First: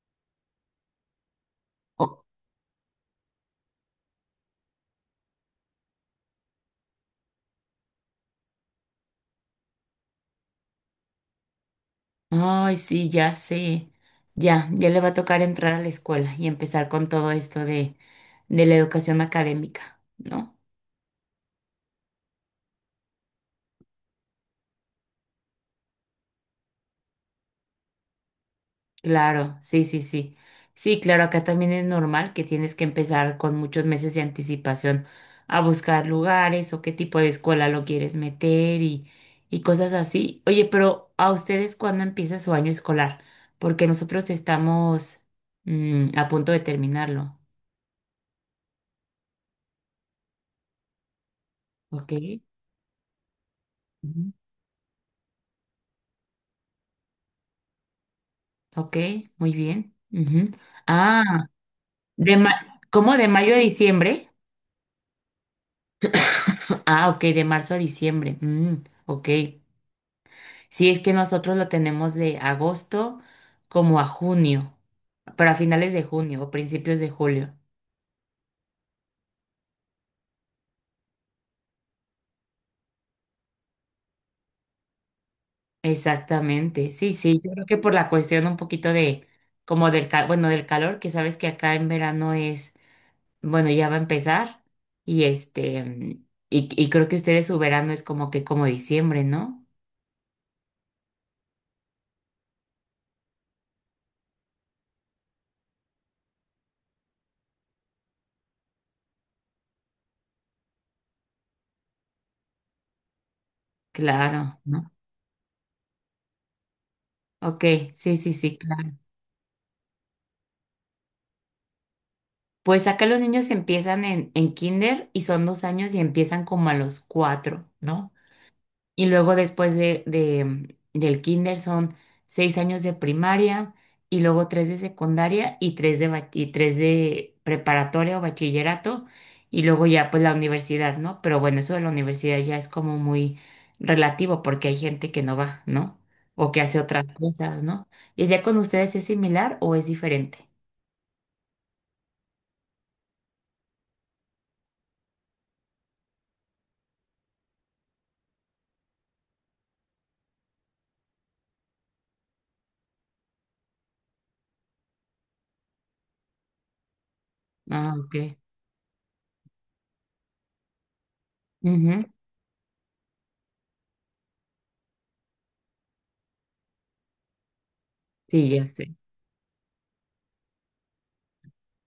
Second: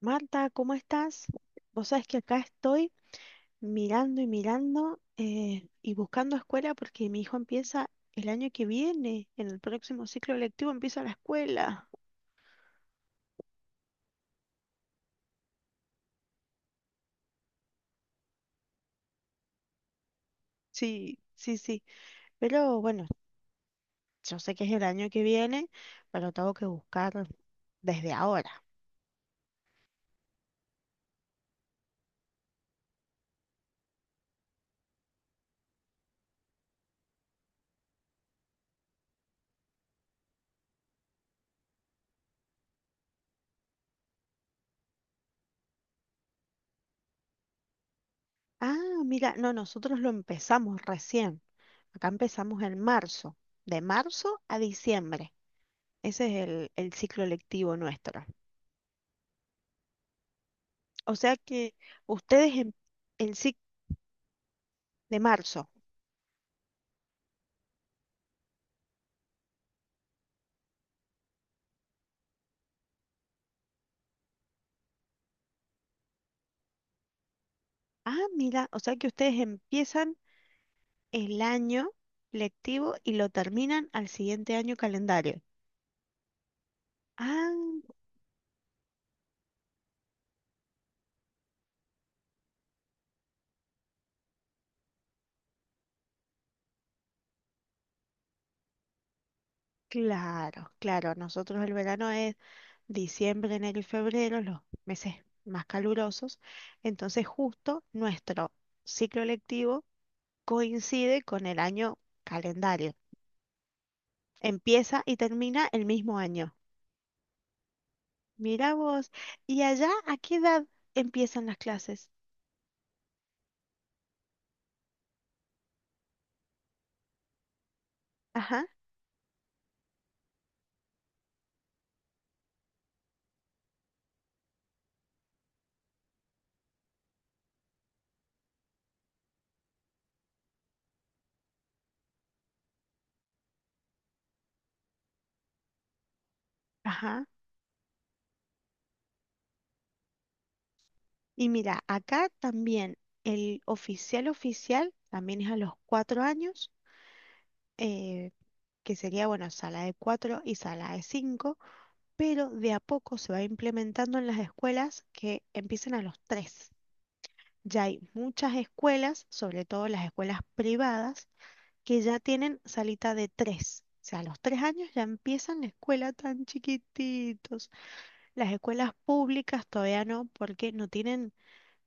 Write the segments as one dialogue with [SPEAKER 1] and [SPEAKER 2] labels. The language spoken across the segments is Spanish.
[SPEAKER 1] Marta, ¿cómo estás? Vos sabés que
[SPEAKER 2] O-
[SPEAKER 1] acá estoy mirando y mirando y buscando escuela porque mi hijo empieza el año que viene, en el próximo ciclo lectivo empieza la escuela.
[SPEAKER 2] Ay, sí, ya sé. Ya, ya le va a tocar entrar a la escuela y empezar con todo esto de la educación académica, ¿no?
[SPEAKER 1] Sí, sí, sí. Pero bueno, yo sé que es el año que viene, pero tengo que buscar desde ahora.
[SPEAKER 2] Claro, sí, sí, sí. Sí, claro, acá también es normal que tienes que empezar con muchos meses de anticipación a buscar lugares o qué tipo de escuela lo quieres meter y cosas así. Oye, pero ¿a ustedes cuándo empieza su año escolar? Porque nosotros estamos a punto de terminarlo,
[SPEAKER 1] Ah, mira, no, nosotros lo empezamos recién. Acá
[SPEAKER 2] ¿ok?
[SPEAKER 1] empezamos en marzo, de marzo a diciembre. Ese es el ciclo lectivo nuestro.
[SPEAKER 2] Ok, muy bien. Ujú.
[SPEAKER 1] O
[SPEAKER 2] Ah,
[SPEAKER 1] sea que ustedes empiezan
[SPEAKER 2] ¿cómo de mayo a diciembre?
[SPEAKER 1] de marzo.
[SPEAKER 2] Ah, ok, de marzo a diciembre. Mm, ok. Sí, es que nosotros lo tenemos de agosto como a junio, pero a finales de junio o principios de julio.
[SPEAKER 1] Ah, mira, o sea que ustedes empiezan el año lectivo y lo terminan al siguiente año calendario.
[SPEAKER 2] Exactamente. Sí, sí, yo creo que
[SPEAKER 1] Ah,
[SPEAKER 2] por la cuestión un poquito de, como bueno, del calor, que sabes que acá en verano es, bueno, ya va a empezar y este, y creo que ustedes su verano es como que como diciembre, ¿no?
[SPEAKER 1] claro, claro. Nosotros el verano es diciembre, enero y febrero, los meses más calurosos. Entonces justo nuestro ciclo lectivo coincide con el año calendario.
[SPEAKER 2] Claro, ¿no?
[SPEAKER 1] Empieza y termina el mismo año.
[SPEAKER 2] Ok, sí, sí, sí,
[SPEAKER 1] Mira
[SPEAKER 2] claro.
[SPEAKER 1] vos. ¿Y allá a qué edad empiezan las clases?
[SPEAKER 2] Pues acá los niños empiezan en kinder y son 2 años y empiezan como a los 4, ¿no?
[SPEAKER 1] Ajá,
[SPEAKER 2] Y luego después del kinder son 6 años de primaria y luego tres de secundaria y y tres de preparatoria o bachillerato y luego ya pues la universidad, ¿no? Pero bueno, eso de la universidad ya es como muy relativo porque hay gente que no va, ¿no? O que hace otras
[SPEAKER 1] ajá.
[SPEAKER 2] cosas, ¿no? ¿Y ya con ustedes es similar o es diferente?
[SPEAKER 1] Y mira, acá también el oficial oficial también es a los 4 años, eh, que sería, bueno, sala de cuatro y sala de cinco, pero de a poco se va implementando en las escuelas que empiecen a los tres. Ya
[SPEAKER 2] Ah,
[SPEAKER 1] hay
[SPEAKER 2] ok.
[SPEAKER 1] muchas escuelas, sobre todo las escuelas privadas, que
[SPEAKER 2] Ujú.
[SPEAKER 1] ya tienen salita de tres. O sea, a los 3 años ya empiezan la escuela tan chiquititos.
[SPEAKER 2] Sí,
[SPEAKER 1] Las
[SPEAKER 2] ya
[SPEAKER 1] escuelas
[SPEAKER 2] sé.
[SPEAKER 1] públicas todavía no, porque no tienen.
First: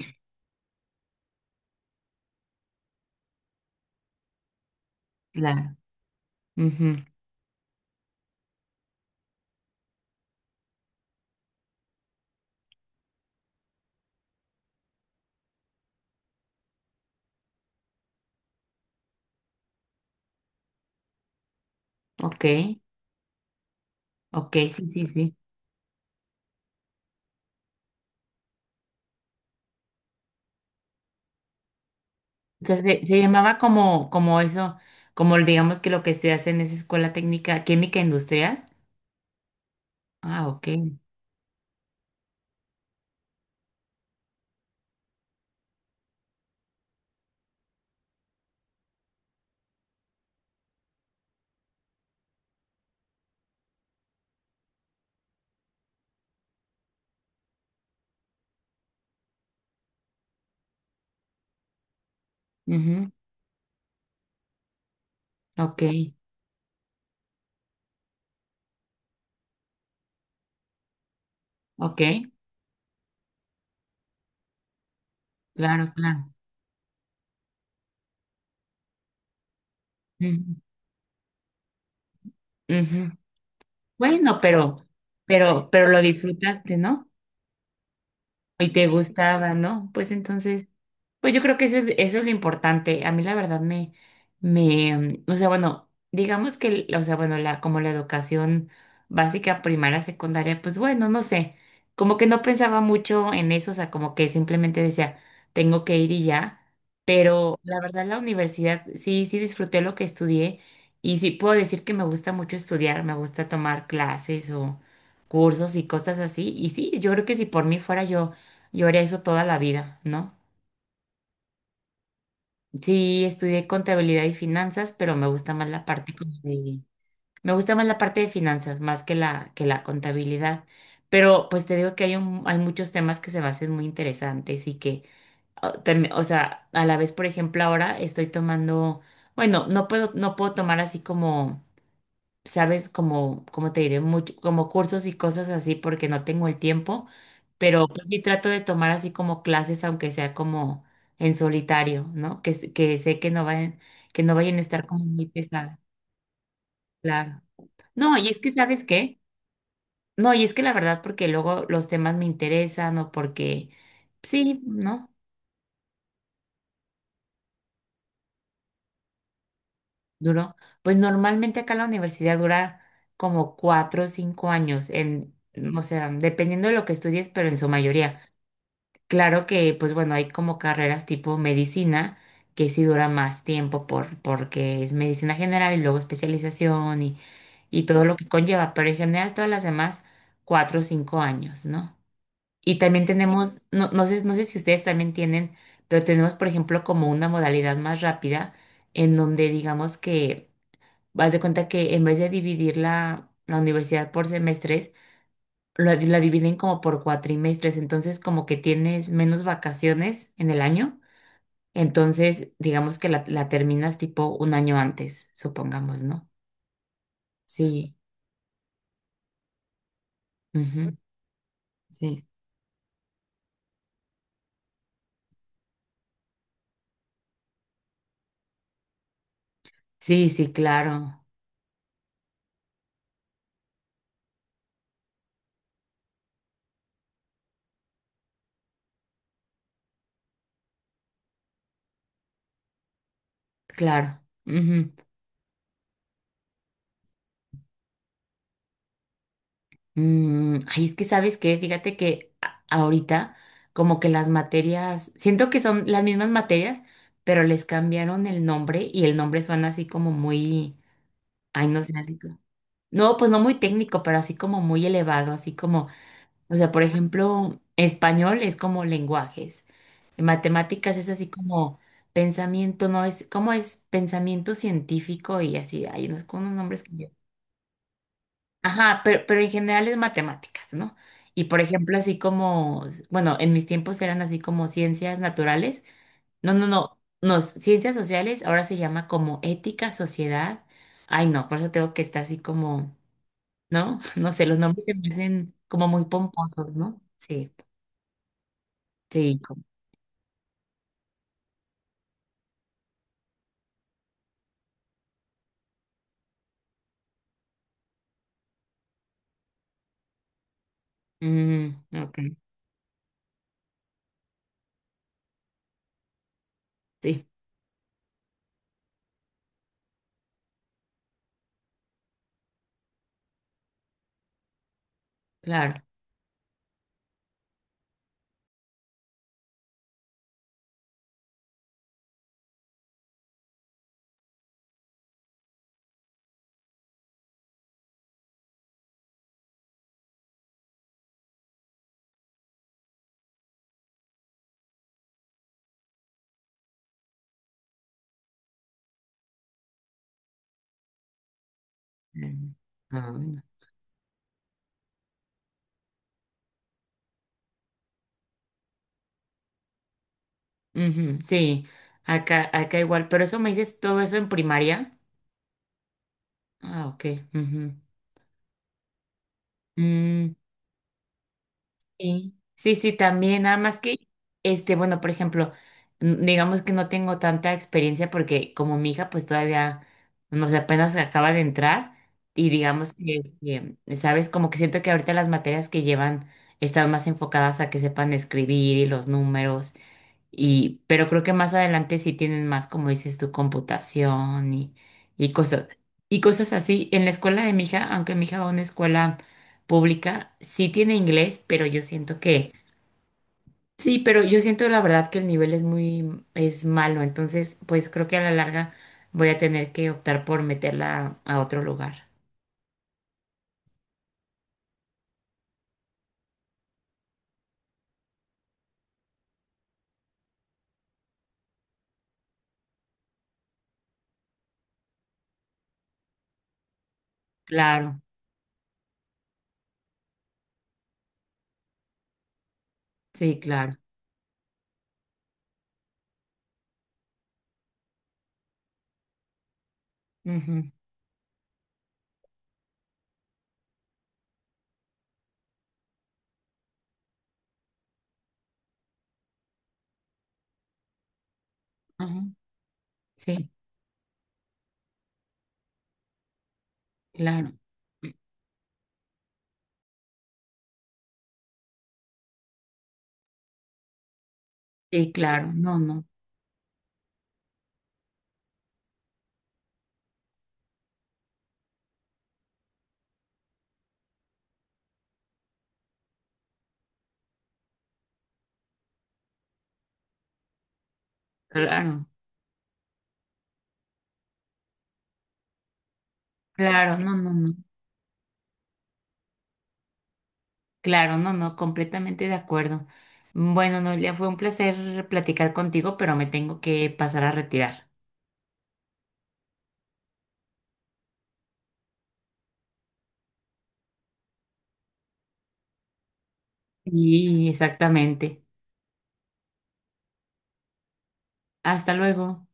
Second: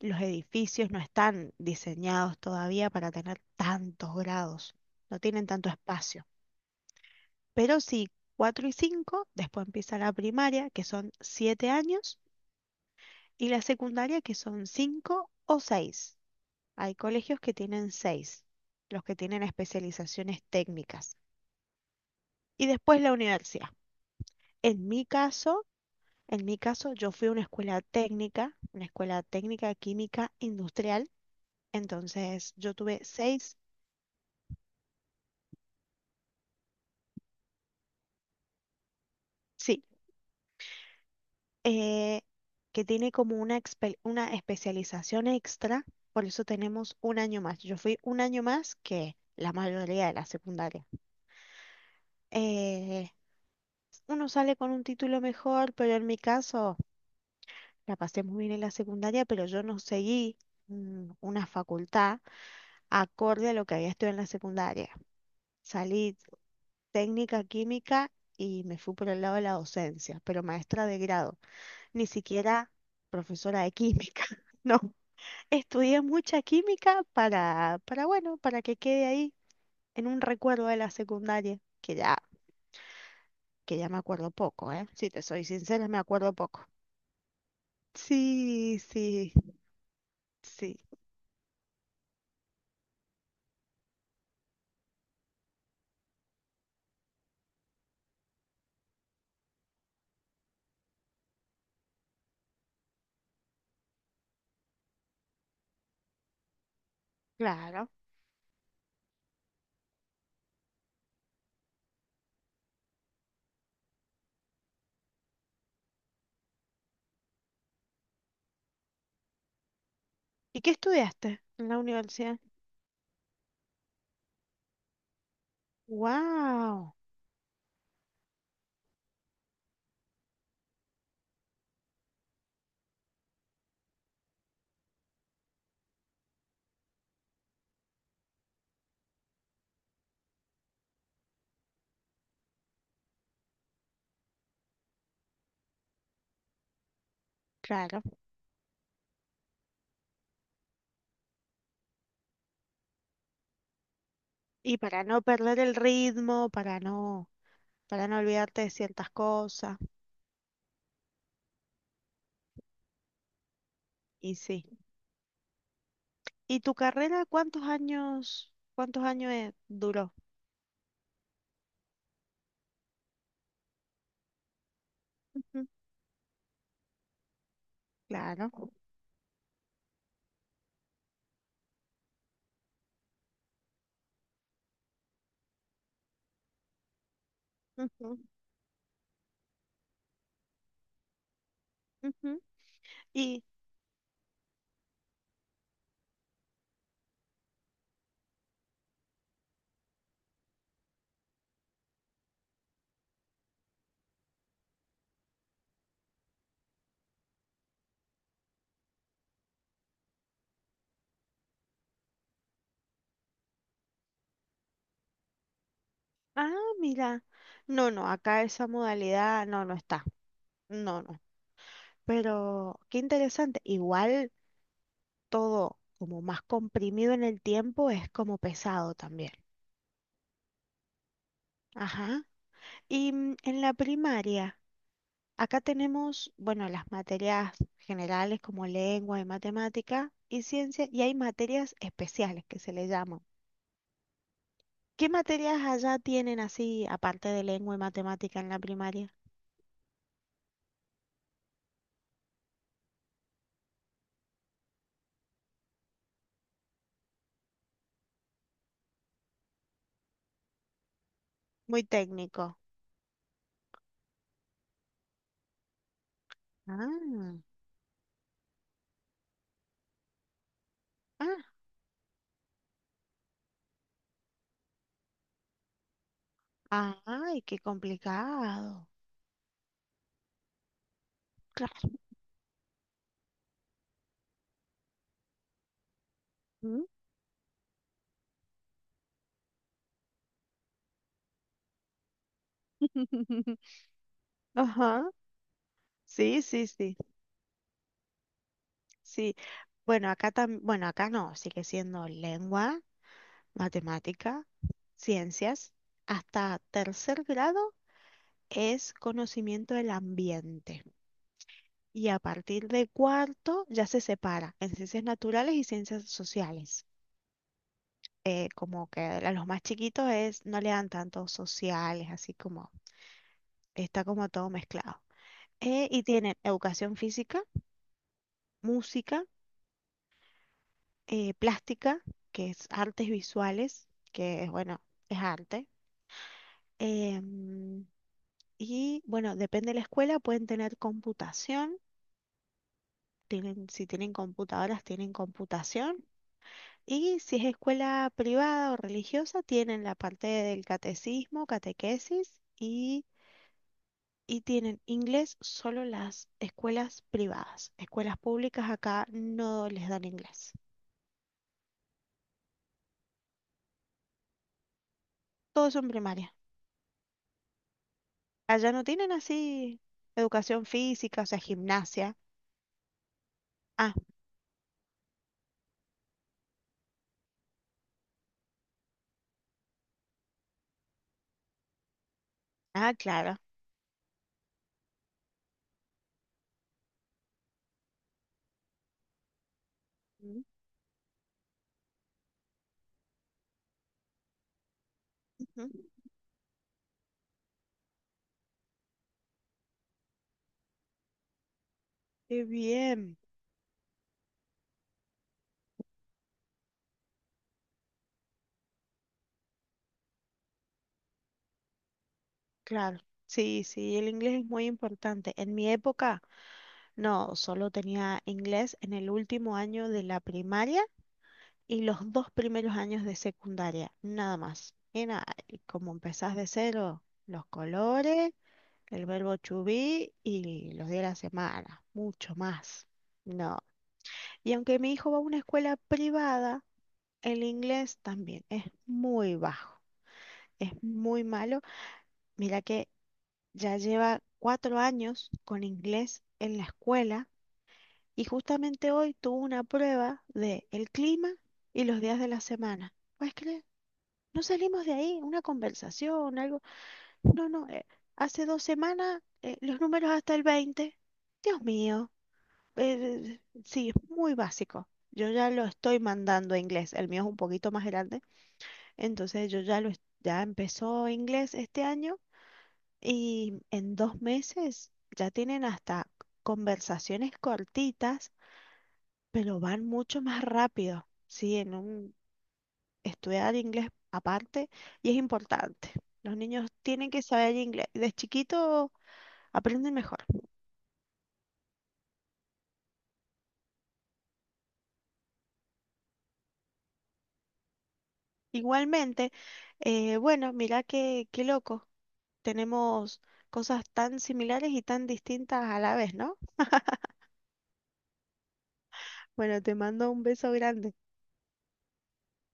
[SPEAKER 1] Los edificios no están diseñados todavía para tener tantos grados, no tienen tanto
[SPEAKER 2] Claro.
[SPEAKER 1] espacio.
[SPEAKER 2] Ujú.
[SPEAKER 1] Pero sí, 4 y 5, después empieza la primaria, que son 7 años, y la secundaria, que son 5 o 6. Hay colegios que tienen 6, los que tienen especializaciones técnicas.
[SPEAKER 2] Ok,
[SPEAKER 1] Y después la universidad.
[SPEAKER 2] ok, sí,
[SPEAKER 1] En mi
[SPEAKER 2] sí, sí.
[SPEAKER 1] caso, en mi caso, yo fui a una escuela técnica química industrial, entonces yo tuve
[SPEAKER 2] Entonces, se llamaba
[SPEAKER 1] seis.
[SPEAKER 2] como, como eso, como digamos que lo que estudias en esa escuela técnica química industrial.
[SPEAKER 1] Sí.
[SPEAKER 2] Ah, ok.
[SPEAKER 1] eh, que tiene como una especialización extra, por eso tenemos un año más. Yo fui un año más que la mayoría de la secundaria. Eh, Uno sale con un título mejor, pero en mi caso la pasé muy bien en la secundaria, pero yo no seguí una facultad
[SPEAKER 2] Ujú,
[SPEAKER 1] acorde a lo que había estudiado en la secundaria.
[SPEAKER 2] ok,
[SPEAKER 1] Salí técnica química y me fui por el lado de la docencia, pero maestra de grado,
[SPEAKER 2] ok,
[SPEAKER 1] ni siquiera profesora de química, ¿no?
[SPEAKER 2] claro,
[SPEAKER 1] Estudié
[SPEAKER 2] claro.
[SPEAKER 1] mucha química para, bueno, para que quede ahí en un
[SPEAKER 2] Ujú,
[SPEAKER 1] recuerdo de la secundaria, que ya,
[SPEAKER 2] ujú.
[SPEAKER 1] que ya me acuerdo
[SPEAKER 2] Bueno,
[SPEAKER 1] poco, ¿eh? Si te soy
[SPEAKER 2] pero
[SPEAKER 1] sincera, me
[SPEAKER 2] lo
[SPEAKER 1] acuerdo poco.
[SPEAKER 2] disfrutaste, ¿no? Y
[SPEAKER 1] Sí,
[SPEAKER 2] te
[SPEAKER 1] sí,
[SPEAKER 2] gustaba, ¿no? Pues entonces,
[SPEAKER 1] sí,
[SPEAKER 2] pues yo creo que eso es lo importante. A mí la verdad me, o sea, bueno, digamos que, o sea, bueno, como la educación básica, primaria, secundaria, pues bueno, no sé, como que no pensaba mucho en eso, o sea, como que simplemente decía, tengo que ir y ya, pero la
[SPEAKER 1] claro.
[SPEAKER 2] verdad la universidad, sí, sí disfruté lo que estudié y sí puedo decir que me gusta mucho estudiar, me gusta tomar clases o cursos y cosas así, y sí, yo creo que si por mí fuera yo haré eso toda la vida, ¿no?
[SPEAKER 1] ¿Y qué estudiaste en la universidad?
[SPEAKER 2] Sí, estudié contabilidad y finanzas, pero me gusta más la parte
[SPEAKER 1] Wow,
[SPEAKER 2] me gusta más la parte de finanzas más que la contabilidad. Pero pues te digo que hay muchos temas que se me hacen muy interesantes y que o sea, a la vez, por ejemplo, ahora estoy tomando, bueno, no puedo tomar así como sabes, como te diré, mucho, como cursos y cosas así porque no tengo el tiempo, pero pues
[SPEAKER 1] claro.
[SPEAKER 2] sí trato de tomar así como clases, aunque sea como en solitario, ¿no? Que, que sé que no vayan a
[SPEAKER 1] Y
[SPEAKER 2] estar
[SPEAKER 1] para
[SPEAKER 2] como
[SPEAKER 1] no
[SPEAKER 2] muy
[SPEAKER 1] perder el
[SPEAKER 2] pesadas,
[SPEAKER 1] ritmo, para no,
[SPEAKER 2] claro.
[SPEAKER 1] para
[SPEAKER 2] No,
[SPEAKER 1] no
[SPEAKER 2] y es que,
[SPEAKER 1] olvidarte de
[SPEAKER 2] ¿sabes
[SPEAKER 1] ciertas
[SPEAKER 2] qué?
[SPEAKER 1] cosas.
[SPEAKER 2] No, y es que la verdad, porque luego los temas me interesan o porque,
[SPEAKER 1] Y
[SPEAKER 2] sí,
[SPEAKER 1] sí.
[SPEAKER 2] ¿no?
[SPEAKER 1] ¿Y tu carrera cuántos años duró?
[SPEAKER 2] Duró. Pues normalmente acá la universidad dura como 4 o 5 años,
[SPEAKER 1] Ujú,
[SPEAKER 2] o sea, dependiendo de lo que estudies, pero en su mayoría.
[SPEAKER 1] claro.
[SPEAKER 2] Claro que, pues bueno, hay como carreras tipo medicina que sí dura más tiempo porque es medicina general y luego especialización y todo lo
[SPEAKER 1] Ujú,
[SPEAKER 2] que conlleva, pero en general todas las demás, 4 o 5 años, ¿no?
[SPEAKER 1] ujú.
[SPEAKER 2] Y también
[SPEAKER 1] Y
[SPEAKER 2] tenemos, no, no sé si ustedes también tienen, pero tenemos, por ejemplo, como una modalidad más rápida en donde digamos que vas de cuenta que en vez de dividir la universidad por semestres, la dividen como por cuatrimestres, entonces como que tienes menos vacaciones en el año, entonces digamos que la terminas tipo un año antes, supongamos, ¿no?
[SPEAKER 1] Ah, mira. No,
[SPEAKER 2] Sí,
[SPEAKER 1] no, acá esa modalidad no, no está.
[SPEAKER 2] ujú,
[SPEAKER 1] No, no.
[SPEAKER 2] sí,
[SPEAKER 1] Pero qué interesante. Igual todo como más comprimido en el tiempo es como pesado también.
[SPEAKER 2] sí, sí, claro,
[SPEAKER 1] Ajá. Y en la primaria, acá tenemos, bueno, las materias generales como lengua y matemática y ciencia, y hay materias especiales que se le llaman.
[SPEAKER 2] claro. Ujú.
[SPEAKER 1] ¿Qué materias allá tienen así, aparte de lengua y matemática en la primaria?
[SPEAKER 2] Mm, ay, es que sabes qué, fíjate que ahorita como que las materias, siento que son las mismas materias, pero les cambiaron el nombre y el nombre suena así como muy, ay, no
[SPEAKER 1] Muy
[SPEAKER 2] sé, así.
[SPEAKER 1] técnico.
[SPEAKER 2] No, pues no muy técnico, pero así como muy elevado, así como, o sea, por ejemplo, español es como lenguajes, matemáticas es así
[SPEAKER 1] Ah,
[SPEAKER 2] como pensamiento, no es, como es pensamiento científico y así, hay unos, con unos nombres que yo.
[SPEAKER 1] ay, qué complicado.
[SPEAKER 2] Ajá, pero en general es matemáticas, ¿no? Y por
[SPEAKER 1] Claro.
[SPEAKER 2] ejemplo, así como, bueno, en mis tiempos eran así como ciencias naturales, no, no,
[SPEAKER 1] Mm.
[SPEAKER 2] no, no, ciencias sociales ahora se llama como ética, sociedad, ay no, por eso tengo que estar así como... ¿no? No sé, los nombres me
[SPEAKER 1] Ajá.
[SPEAKER 2] parecen como muy
[SPEAKER 1] Sí, sí,
[SPEAKER 2] pomposos,
[SPEAKER 1] sí.
[SPEAKER 2] ¿no? Sí,
[SPEAKER 1] Sí.
[SPEAKER 2] sí, como,
[SPEAKER 1] Bueno, acá no, sigue siendo lengua, matemática, ciencias. Hasta tercer grado es conocimiento del ambiente.
[SPEAKER 2] mm,
[SPEAKER 1] Y
[SPEAKER 2] ok,
[SPEAKER 1] a partir de cuarto ya se separa en ciencias naturales y ciencias sociales.
[SPEAKER 2] sí,
[SPEAKER 1] Como que a los más chiquitos es, no le dan tanto sociales, así como está como todo mezclado.
[SPEAKER 2] claro.
[SPEAKER 1] Y tienen educación física, música, plástica, que es artes visuales, que es, bueno, es arte. em, y bueno, depende de la escuela, pueden tener computación, si tienen computadoras, tienen computación. Y si es escuela privada o religiosa, tienen la parte del catecismo, catequesis
[SPEAKER 2] Mm,
[SPEAKER 1] y,
[SPEAKER 2] ah, bueno.
[SPEAKER 1] y tienen inglés solo las escuelas privadas. Escuelas públicas acá no les dan inglés.
[SPEAKER 2] Ujú, sí, acá igual, pero eso me dices todo eso en primaria.
[SPEAKER 1] Todos son primarias.
[SPEAKER 2] Ah, ok. Ujú.
[SPEAKER 1] Allá no tienen así
[SPEAKER 2] Mm,
[SPEAKER 1] educación física, o sea, gimnasia.
[SPEAKER 2] sí, sí, sí, también, nada más
[SPEAKER 1] Ah,
[SPEAKER 2] que, este, bueno, por ejemplo, digamos que no tengo tanta experiencia porque como mi hija pues todavía, no sé, apenas acaba de entrar y digamos
[SPEAKER 1] ah,
[SPEAKER 2] que,
[SPEAKER 1] claro.
[SPEAKER 2] que, ¿sabes? Como que siento que ahorita las materias que llevan están más enfocadas a que sepan escribir y los números
[SPEAKER 1] Mm,
[SPEAKER 2] y, pero creo que más adelante sí tienen más, como dices tu computación y cosas,
[SPEAKER 1] ujú.
[SPEAKER 2] y cosas así. En la escuela de mi hija, aunque mi hija va a una escuela pública, sí tiene inglés, pero yo siento
[SPEAKER 1] Qué
[SPEAKER 2] que,
[SPEAKER 1] bien.
[SPEAKER 2] sí, pero yo siento la verdad que el nivel es es malo. Entonces, pues creo que a la larga voy a tener que optar por meterla a otro lugar.
[SPEAKER 1] Claro. Sí, sí, el inglés es muy importante. En mi época, no, solo tenía inglés en el último año de la primaria y los 2 primeros años de secundaria, nada más. Y nada, y como empezás de cero, los
[SPEAKER 2] Claro,
[SPEAKER 1] colores, el verbo to be y los días de la semana, mucho más.
[SPEAKER 2] sí,
[SPEAKER 1] No.
[SPEAKER 2] claro.
[SPEAKER 1] Y aunque mi hijo va a una escuela privada, el inglés también es muy bajo,
[SPEAKER 2] Ujú,
[SPEAKER 1] es muy malo. Mira que ya lleva 4 años con inglés en la escuela y justamente hoy tuvo una prueba de el clima y los días de
[SPEAKER 2] ujú,
[SPEAKER 1] la semana. ¿Puedes
[SPEAKER 2] sí,
[SPEAKER 1] creer? No salimos de ahí, una conversación, algo. No,
[SPEAKER 2] claro.
[SPEAKER 1] no, hace 2 semanas los números hasta el 20. Dios mío, sí, es muy básico.
[SPEAKER 2] Sí,
[SPEAKER 1] Yo ya
[SPEAKER 2] claro.
[SPEAKER 1] lo
[SPEAKER 2] No,
[SPEAKER 1] estoy
[SPEAKER 2] no.
[SPEAKER 1] mandando a inglés, el mío es un poquito más grande. Entonces yo ya lo es- ya empezó inglés este año y en 2 meses ya tienen hasta conversaciones cortitas, pero van mucho más rápido. Sí, en
[SPEAKER 2] Claro,
[SPEAKER 1] un estudiar inglés aparte y es importante. Los niños
[SPEAKER 2] claro,
[SPEAKER 1] tienen
[SPEAKER 2] no,
[SPEAKER 1] que
[SPEAKER 2] no, no.
[SPEAKER 1] saber inglés. De chiquito aprenden mejor.
[SPEAKER 2] Claro, no, no, completamente de acuerdo. Bueno, Noelia, fue un placer platicar contigo, pero me tengo que pasar a retirar.
[SPEAKER 1] Igualmente, bueno, mira qué loco. Tenemos cosas tan similares y tan distintas a la vez, ¿no?
[SPEAKER 2] Y exactamente.
[SPEAKER 1] Bueno, te mando un beso grande.
[SPEAKER 2] Hasta luego.